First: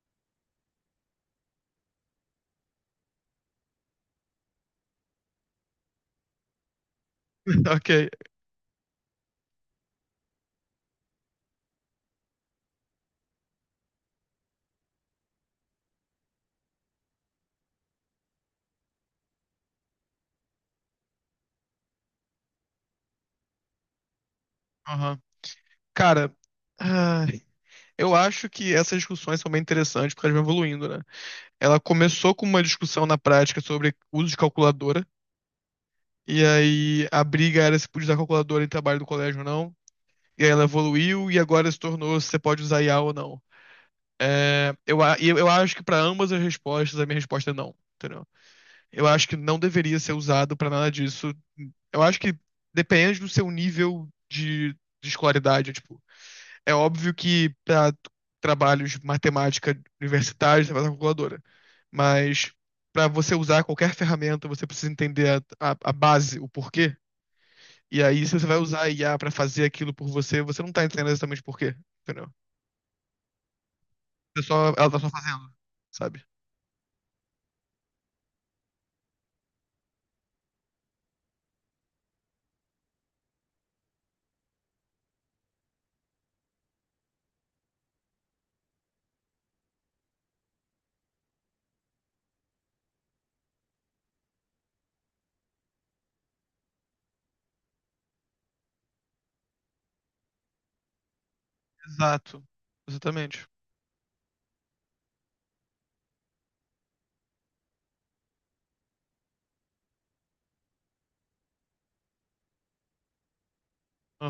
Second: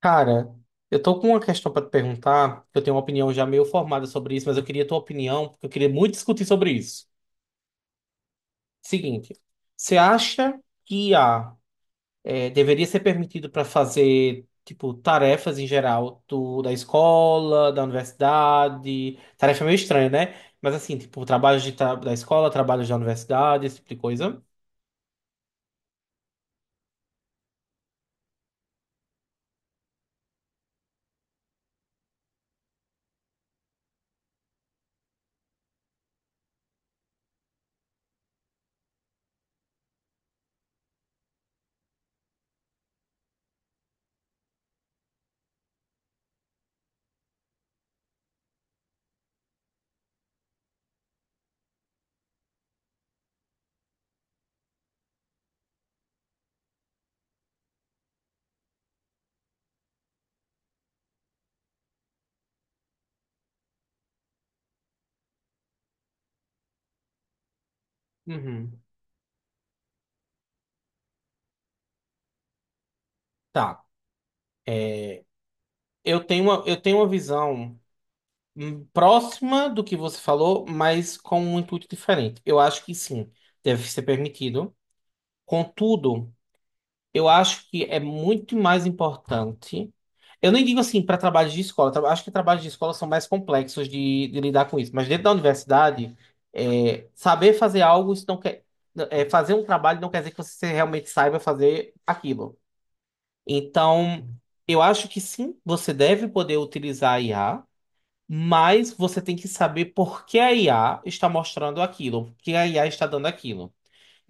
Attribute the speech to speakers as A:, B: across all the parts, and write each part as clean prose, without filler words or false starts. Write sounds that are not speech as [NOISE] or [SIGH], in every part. A: Cara, eu tô com uma questão pra te perguntar, que eu tenho uma opinião já meio formada sobre isso, mas eu queria a tua opinião, porque eu queria muito discutir sobre isso.
B: [LAUGHS] Ok.
A: Seguinte, você acha que IA deveria ser permitido para fazer, tipo, tarefas em geral da escola, da universidade. Tarefa meio estranha, né? Mas assim, tipo, trabalhos da escola, trabalhos da universidade, esse tipo de coisa.
B: Aham. Cara, ai, eu acho que essas discussões são bem interessantes porque elas vão evoluindo, né? Ela começou com uma discussão na prática sobre uso de calculadora, e aí a briga era se podia usar calculadora em trabalho do colégio ou não, e aí ela evoluiu e agora se tornou se você pode usar IA ou não. É, eu, a- e eu acho que para ambas as respostas, a minha resposta é não, entendeu? Eu acho que não deveria ser usado para nada disso. Eu acho que depende do seu nível de escolaridade, tipo. É óbvio que para trabalhos de matemática universitários você vai usar calculadora, mas para você usar qualquer ferramenta você precisa entender a base, o porquê. E aí se você vai
A: Uhum.
B: usar a IA para fazer aquilo por você, você não tá entendendo exatamente por quê, entendeu?
A: Tá.
B: Você só, ela tá só
A: É,
B: fazendo, sabe?
A: eu tenho uma visão. Próxima do que você falou, mas com um intuito diferente. Eu acho que sim, deve ser permitido. Contudo, eu acho que é muito mais importante. Eu nem digo assim para trabalhos de escola, acho que trabalhos de escola são mais complexos de lidar com isso, mas dentro da universidade, saber fazer algo, isso não quer, é, fazer um trabalho não quer dizer que você realmente saiba fazer
B: Exato.
A: aquilo.
B: Exatamente.
A: Então, eu acho que sim, você deve poder utilizar a IA, mas você tem que saber por que a IA está mostrando aquilo, por que a IA está dando aquilo.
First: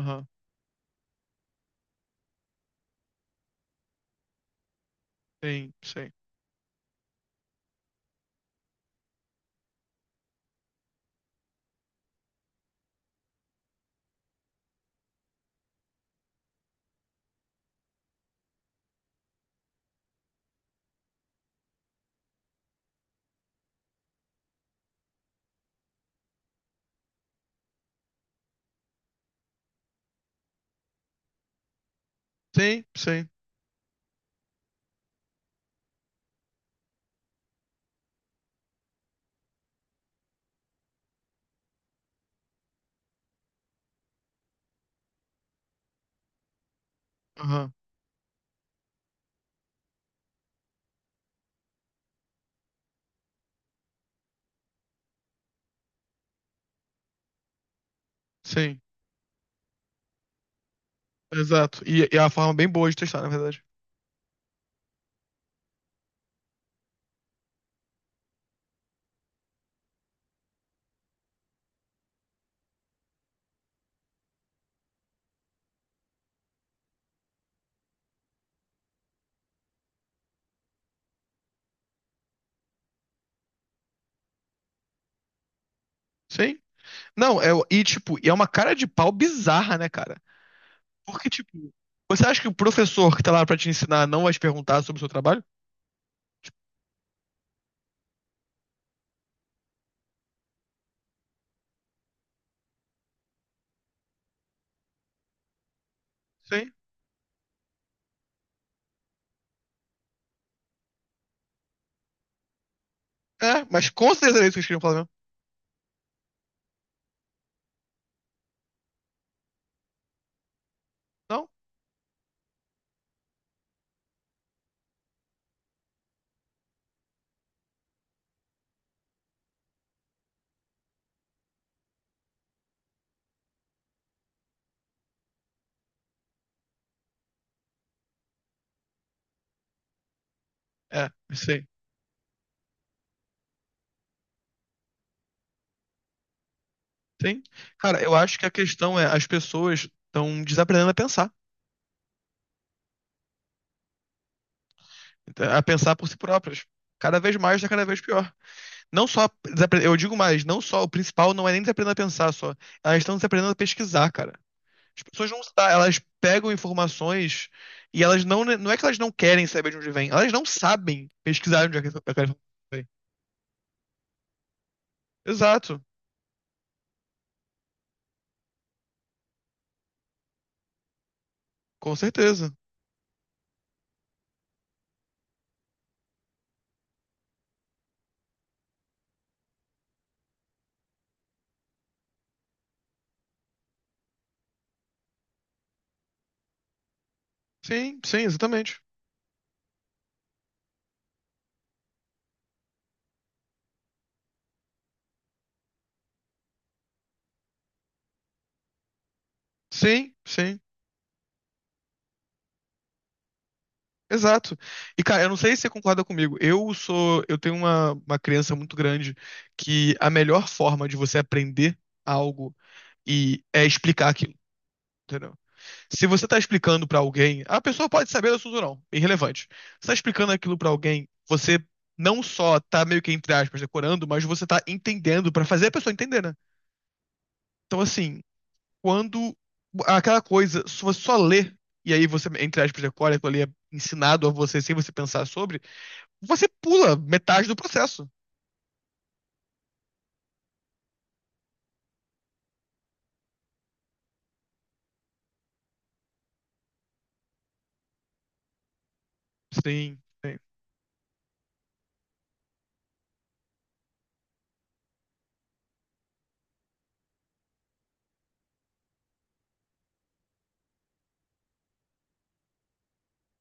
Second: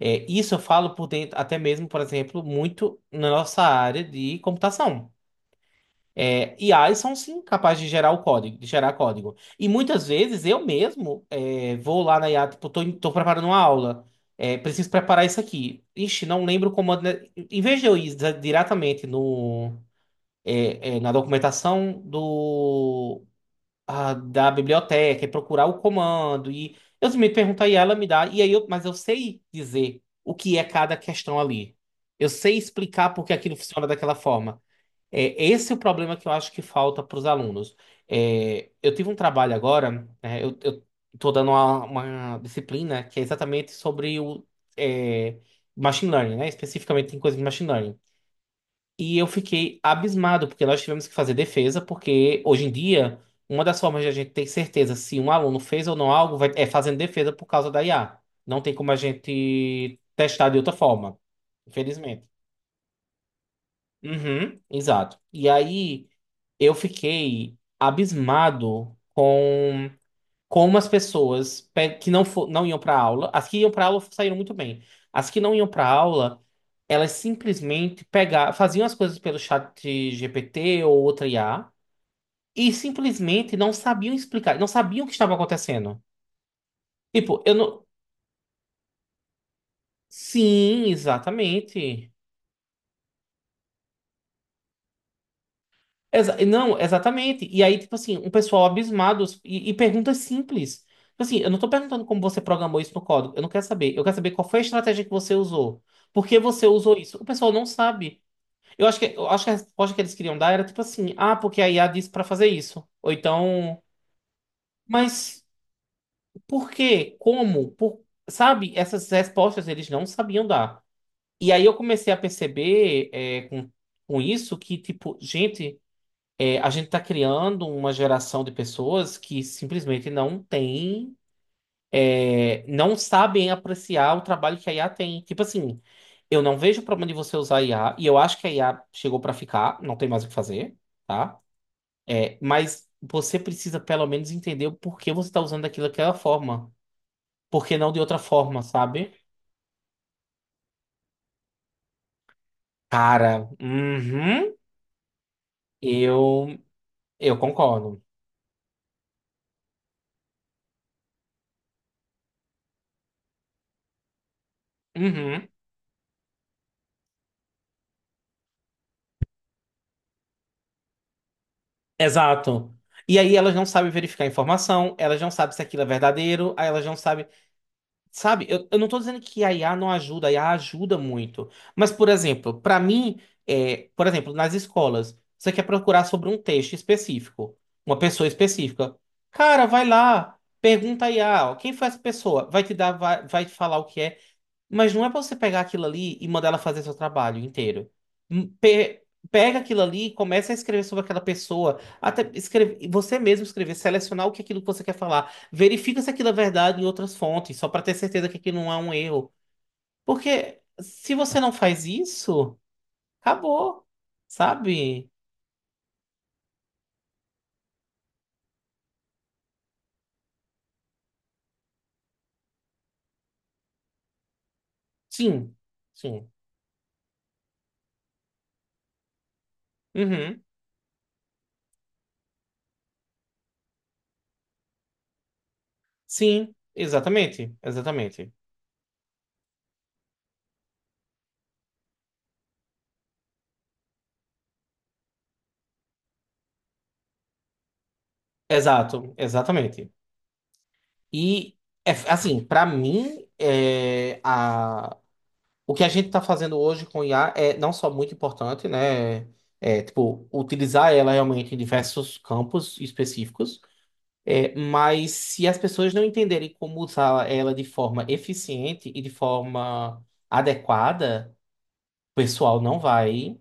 A: Isso eu falo por dentro, até mesmo, por exemplo, muito na nossa área de computação.
B: Sim, sim.
A: IAs são sim capazes de gerar o código, de gerar código. E muitas vezes eu mesmo vou lá na IA, tipo, tô preparando uma aula, preciso preparar isso aqui. Ixi, não lembro o comando. Né? Em vez de eu ir diretamente no, é, é, na documentação da biblioteca e procurar o comando. E eu me pergunto aí, ela me dá. E aí mas eu sei dizer o que é cada questão ali. Eu sei
B: Sim,
A: explicar por
B: sim.
A: que aquilo funciona daquela forma. Esse é o problema que eu acho que falta para os alunos. Eu tive um trabalho agora, né, eu tô dando uma disciplina que é exatamente sobre o é, machine learning, né? Especificamente em coisas de machine
B: Aham.
A: learning. E eu fiquei abismado, porque nós tivemos que fazer defesa, porque hoje em dia, uma das formas de a gente ter certeza se um aluno fez ou não algo é fazendo defesa por causa da IA. Não tem
B: Sim.
A: como a gente testar de outra forma,
B: Exato. E é
A: infelizmente.
B: uma forma bem boa de testar, na verdade.
A: Uhum, exato. E aí eu fiquei abismado com como as pessoas que não, não iam para aula, as que iam para aula saíram muito bem. As que não iam para aula, elas simplesmente pegavam, faziam as coisas pelo chat GPT ou outra IA e simplesmente não sabiam explicar, não sabiam o que estava acontecendo.
B: Sim. Não,
A: Tipo, eu
B: e
A: não.
B: tipo, e é uma cara de pau bizarra, né, cara?
A: Sim,
B: Porque, tipo,
A: exatamente.
B: você acha que o professor que tá lá pra te ensinar não vai te perguntar sobre o seu trabalho? Tipo.
A: Não, exatamente. E aí, tipo assim, um pessoal abismado e perguntas simples. Tipo assim, eu não tô perguntando como você programou isso no código. Eu não quero saber. Eu quero saber qual foi a estratégia que você usou. Por que você
B: Sim.
A: usou isso? O pessoal não sabe. Eu acho que a resposta que eles queriam dar era tipo assim: ah, porque a IA disse pra fazer isso. Ou
B: É,
A: então,
B: mas com certeza é isso que eles queriam falar mesmo.
A: mas por quê? Como? Por... Sabe? Essas respostas eles não sabiam dar.
B: Não?
A: E aí eu comecei a perceber, com isso que, tipo, a gente está criando uma geração de pessoas que simplesmente não sabem apreciar o trabalho que a IA tem. Tipo assim, eu não vejo problema de você usar a IA, e eu acho que a IA chegou para ficar, não tem mais o que fazer,
B: É,
A: tá?
B: sim.
A: Mas você precisa pelo menos entender o porquê você está usando daquilo daquela forma.
B: Sim.
A: Por que não de
B: Cara, eu
A: outra
B: acho que a
A: forma,
B: questão é,
A: sabe?
B: as pessoas estão desaprendendo
A: Cara, uhum,
B: a pensar por si
A: eu,
B: próprias. Cada vez
A: eu
B: mais, tá cada vez
A: concordo.
B: pior. Não só, eu digo mais, não só, o principal não é nem desaprendendo a pensar só. Elas estão desaprendendo a pesquisar, cara. As pessoas não,
A: Uhum.
B: elas pegam informações e elas não, não é que elas não querem saber de onde vem, elas não sabem pesquisar onde é que aquela informação
A: Exato.
B: vem.
A: E aí elas não sabem verificar a informação, elas não sabem se
B: Exato,
A: aquilo é verdadeiro, aí elas não sabem. Sabe, eu não tô dizendo que a IA não ajuda, a IA ajuda muito. Mas,
B: com
A: por
B: certeza.
A: exemplo, para mim, por exemplo, nas escolas, você quer procurar sobre um texto específico, uma pessoa específica. Cara, vai lá, pergunta a IA, ó, quem foi essa pessoa? Vai te dar, vai te falar o que é. Mas não é pra você pegar aquilo ali e mandar ela fazer seu trabalho inteiro.
B: Sim, sim,
A: Hum,
B: exatamente.
A: pe- Pega aquilo ali e começa a escrever sobre aquela pessoa. Até escrever, você mesmo escrever, selecionar o que é aquilo que você quer falar. Verifica se aquilo é verdade em outras fontes, só pra ter certeza que aquilo não é um erro.
B: Sim, sim,
A: Porque se você não faz isso, acabou.
B: exato. E
A: Sabe?
B: cara, eu não sei se você concorda comigo. Eu tenho uma crença muito grande que a melhor forma de você aprender algo e é explicar aquilo. Entendeu?
A: Sim.
B: Se você
A: Sim.
B: tá explicando pra alguém, a pessoa pode saber do assunto ou não, é irrelevante. Você tá explicando
A: Uhum.
B: aquilo pra alguém, você não só tá meio que, entre aspas, decorando, mas você tá entendendo pra fazer a pessoa entender, né?
A: Sim, exatamente.
B: Então, assim,
A: Exatamente.
B: quando aquela coisa, se você só lê, e aí você, entre aspas, decora, aquilo ali é ensinado a você sem você pensar sobre, você pula metade do processo.
A: Exato, exatamente. E assim, pra mim, o que a gente está fazendo hoje com IA é não só muito importante, né?
B: Sim,
A: Tipo,
B: sim.
A: utilizar ela realmente em diversos campos específicos, mas se as pessoas não entenderem como usar ela de forma eficiente e de forma adequada, o pessoal não vai.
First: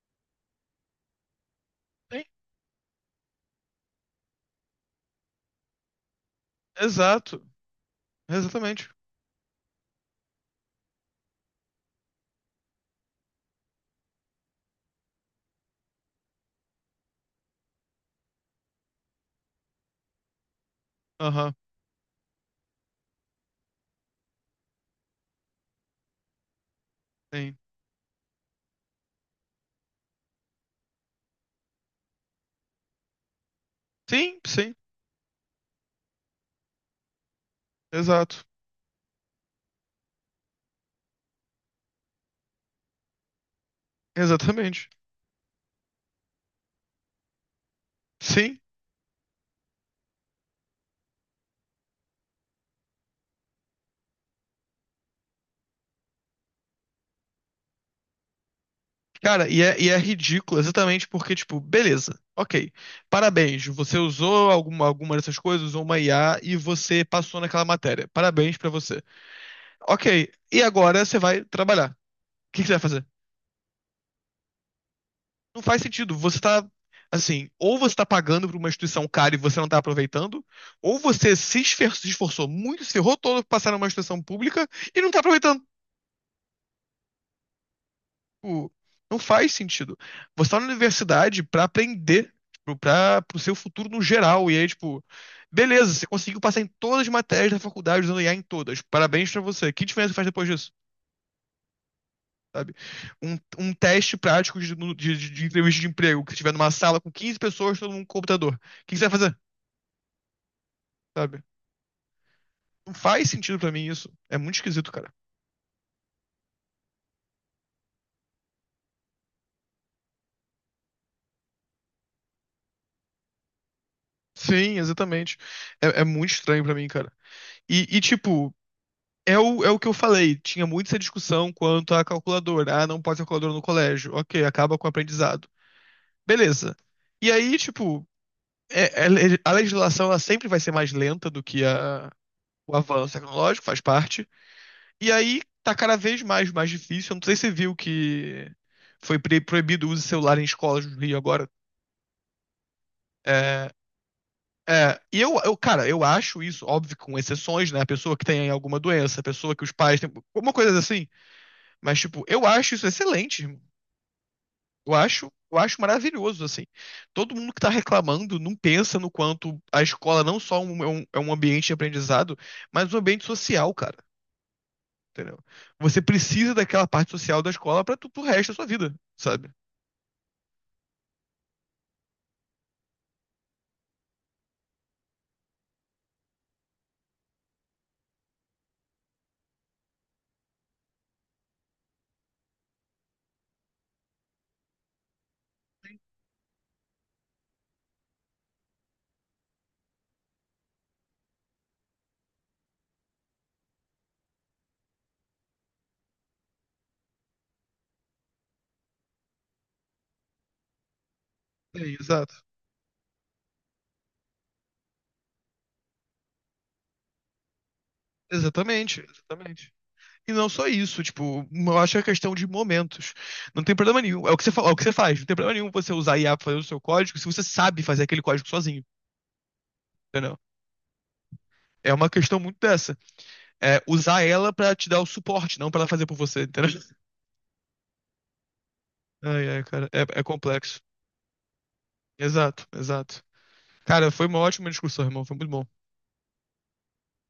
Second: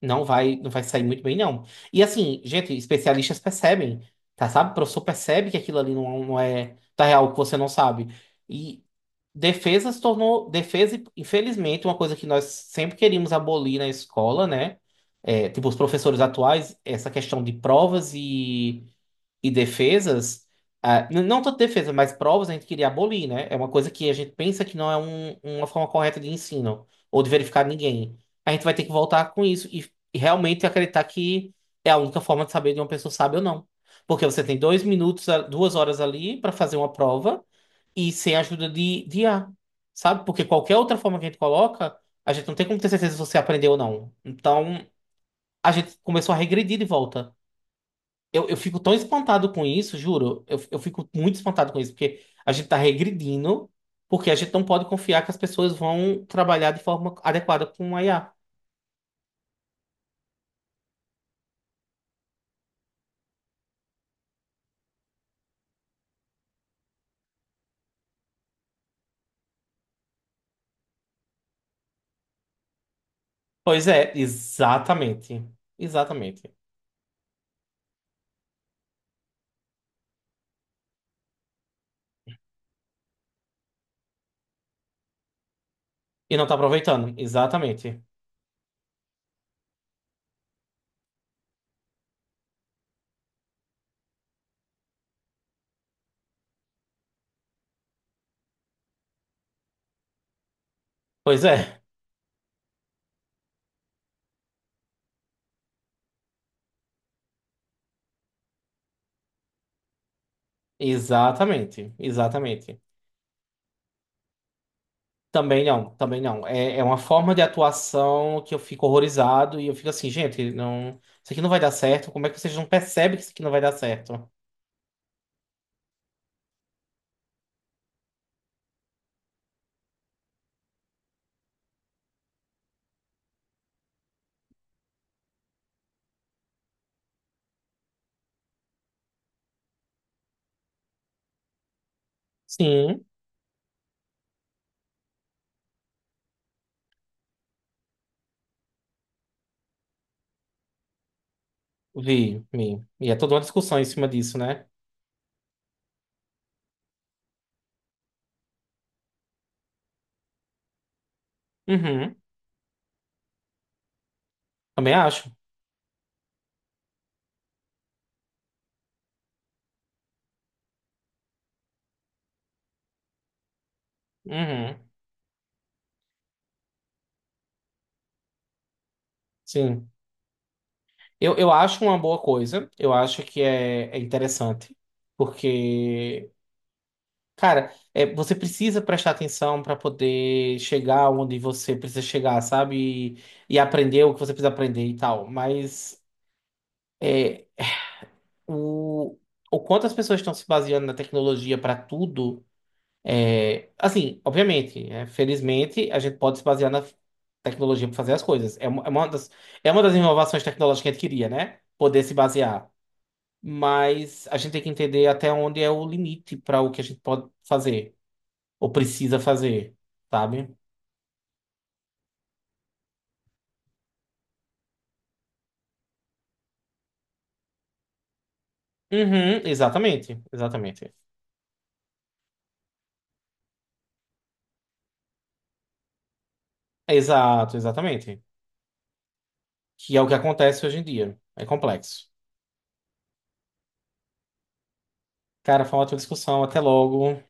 A: Não vai, não vai sair muito bem, não. E
B: Sim,
A: assim, gente, especialistas percebem, tá? Sabe? O professor percebe que aquilo ali não, não é, tá real, que
B: exato.
A: você não sabe. E
B: Exatamente.
A: defesa se tornou, defesa, infelizmente, uma coisa que nós sempre queríamos abolir na escola, né? Tipo, os professores atuais, essa questão de provas e defesas, não
B: Aham,
A: tanto defesa, mas provas a gente queria abolir, né? É uma coisa que a gente pensa que não é uma forma correta de ensino ou de
B: sim.
A: verificar ninguém. A gente vai ter que voltar com isso e realmente acreditar que é a única forma de saber de uma pessoa sabe ou não. Porque
B: Sim,
A: você tem
B: sim,
A: 2 minutos, 2 horas ali para fazer uma prova e sem a
B: exato.
A: ajuda de IA, sabe? Porque qualquer outra forma que a gente coloca, a gente não tem como ter certeza se você aprendeu ou não. Então,
B: Exatamente.
A: a gente começou a regredir de volta. Eu
B: Sim.
A: fico tão espantado com isso, juro. Eu fico muito espantado com isso, porque a gente tá regredindo, porque a gente não pode confiar que as pessoas vão trabalhar de forma adequada com a IA.
B: Cara, e é ridículo exatamente porque, tipo, beleza, ok. Parabéns, você usou alguma dessas coisas, usou uma IA e você passou naquela matéria. Parabéns pra você. Ok, e agora você vai trabalhar. O que que você vai fazer?
A: Pois é, exatamente.
B: Não faz sentido. Você
A: Exatamente.
B: tá, assim, ou você tá pagando pra uma instituição cara e você não tá aproveitando, ou você se esforçou muito, se ferrou todo pra passar numa instituição pública e não tá aproveitando.
A: E não tá aproveitando. Exatamente.
B: Tipo, não faz sentido. Você tá na universidade pra aprender, tipo, pra, pro seu futuro no geral. E aí, tipo, beleza, você conseguiu passar em todas as matérias da faculdade usando IA em todas. Parabéns pra você. Que diferença faz depois disso?
A: Pois é,
B: Sabe? Um teste prático de entrevista de emprego, que você estiver numa sala com 15 pessoas, todo mundo com computador. O que que você vai fazer? Sabe?
A: exatamente. Exatamente.
B: Não faz sentido pra mim isso. É muito esquisito, cara.
A: Também não, também não. É uma forma de atuação que eu fico horrorizado e eu fico assim, gente, não, isso aqui não vai dar certo. Como é que vocês não percebem que isso aqui não vai dar certo?
B: Sim, exatamente. É muito estranho pra mim, cara. E, tipo, é o que eu falei, tinha muito essa discussão quanto à calculadora. Ah, não pode ser calculadora no colégio. Ok, acaba com o aprendizado. Beleza. E aí, tipo, a legislação ela sempre vai ser mais lenta do que o
A: Sim.
B: avanço tecnológico, faz parte. E aí tá cada vez mais, difícil. Eu não sei se você viu que foi proibido o uso de celular em escolas no Rio agora.
A: Vi, vi. E é toda uma
B: É,
A: discussão em cima disso, né?
B: é, e eu, cara, eu acho isso, óbvio, com exceções, né? A pessoa que tem alguma doença, a pessoa que os pais têm, alguma coisa assim. Mas,
A: Uhum.
B: tipo, eu acho isso excelente. Eu
A: Também
B: acho,
A: acho.
B: eu acho maravilhoso, assim. Todo mundo que está reclamando não pensa no quanto a escola não só é um ambiente de aprendizado, mas um ambiente social, cara.
A: Uhum.
B: Entendeu? Você precisa daquela parte social da escola para tudo o resto da sua vida, sabe?
A: Sim. Eu acho uma boa coisa. Eu acho que é interessante. Porque, cara, você precisa prestar atenção para poder chegar onde você precisa chegar, sabe? E aprender o que você precisa aprender e tal. Mas é, o, o quanto as pessoas estão se baseando na tecnologia para tudo. Assim, obviamente, felizmente, a gente pode se basear na tecnologia para fazer as coisas. É uma das inovações tecnológicas que a gente queria, né?
B: É,
A: Poder se
B: exato.
A: basear. Mas a gente tem que entender até onde é o limite para o que a gente pode fazer ou
B: Exatamente,
A: precisa
B: exatamente.
A: fazer,
B: E não
A: sabe?
B: só isso, tipo, eu acho que é questão de momentos. Não tem problema nenhum. É o que você, fa- é o que você faz. Não tem problema nenhum você usar IA pra fazer o seu código se você sabe fazer aquele código sozinho,
A: Uhum, exatamente,
B: entendeu?
A: exatamente.
B: É uma questão muito dessa. Usar ela pra te dar o suporte, não pra ela fazer por você, entendeu?
A: Exato, exatamente.
B: Ai, ai, cara,
A: Que é
B: é,
A: o que
B: é
A: acontece hoje
B: complexo.
A: em dia. É complexo.
B: Exato, exato. Cara, foi uma ótima discussão, irmão, foi muito bom.
A: Cara, foi uma ótima discussão. Até logo.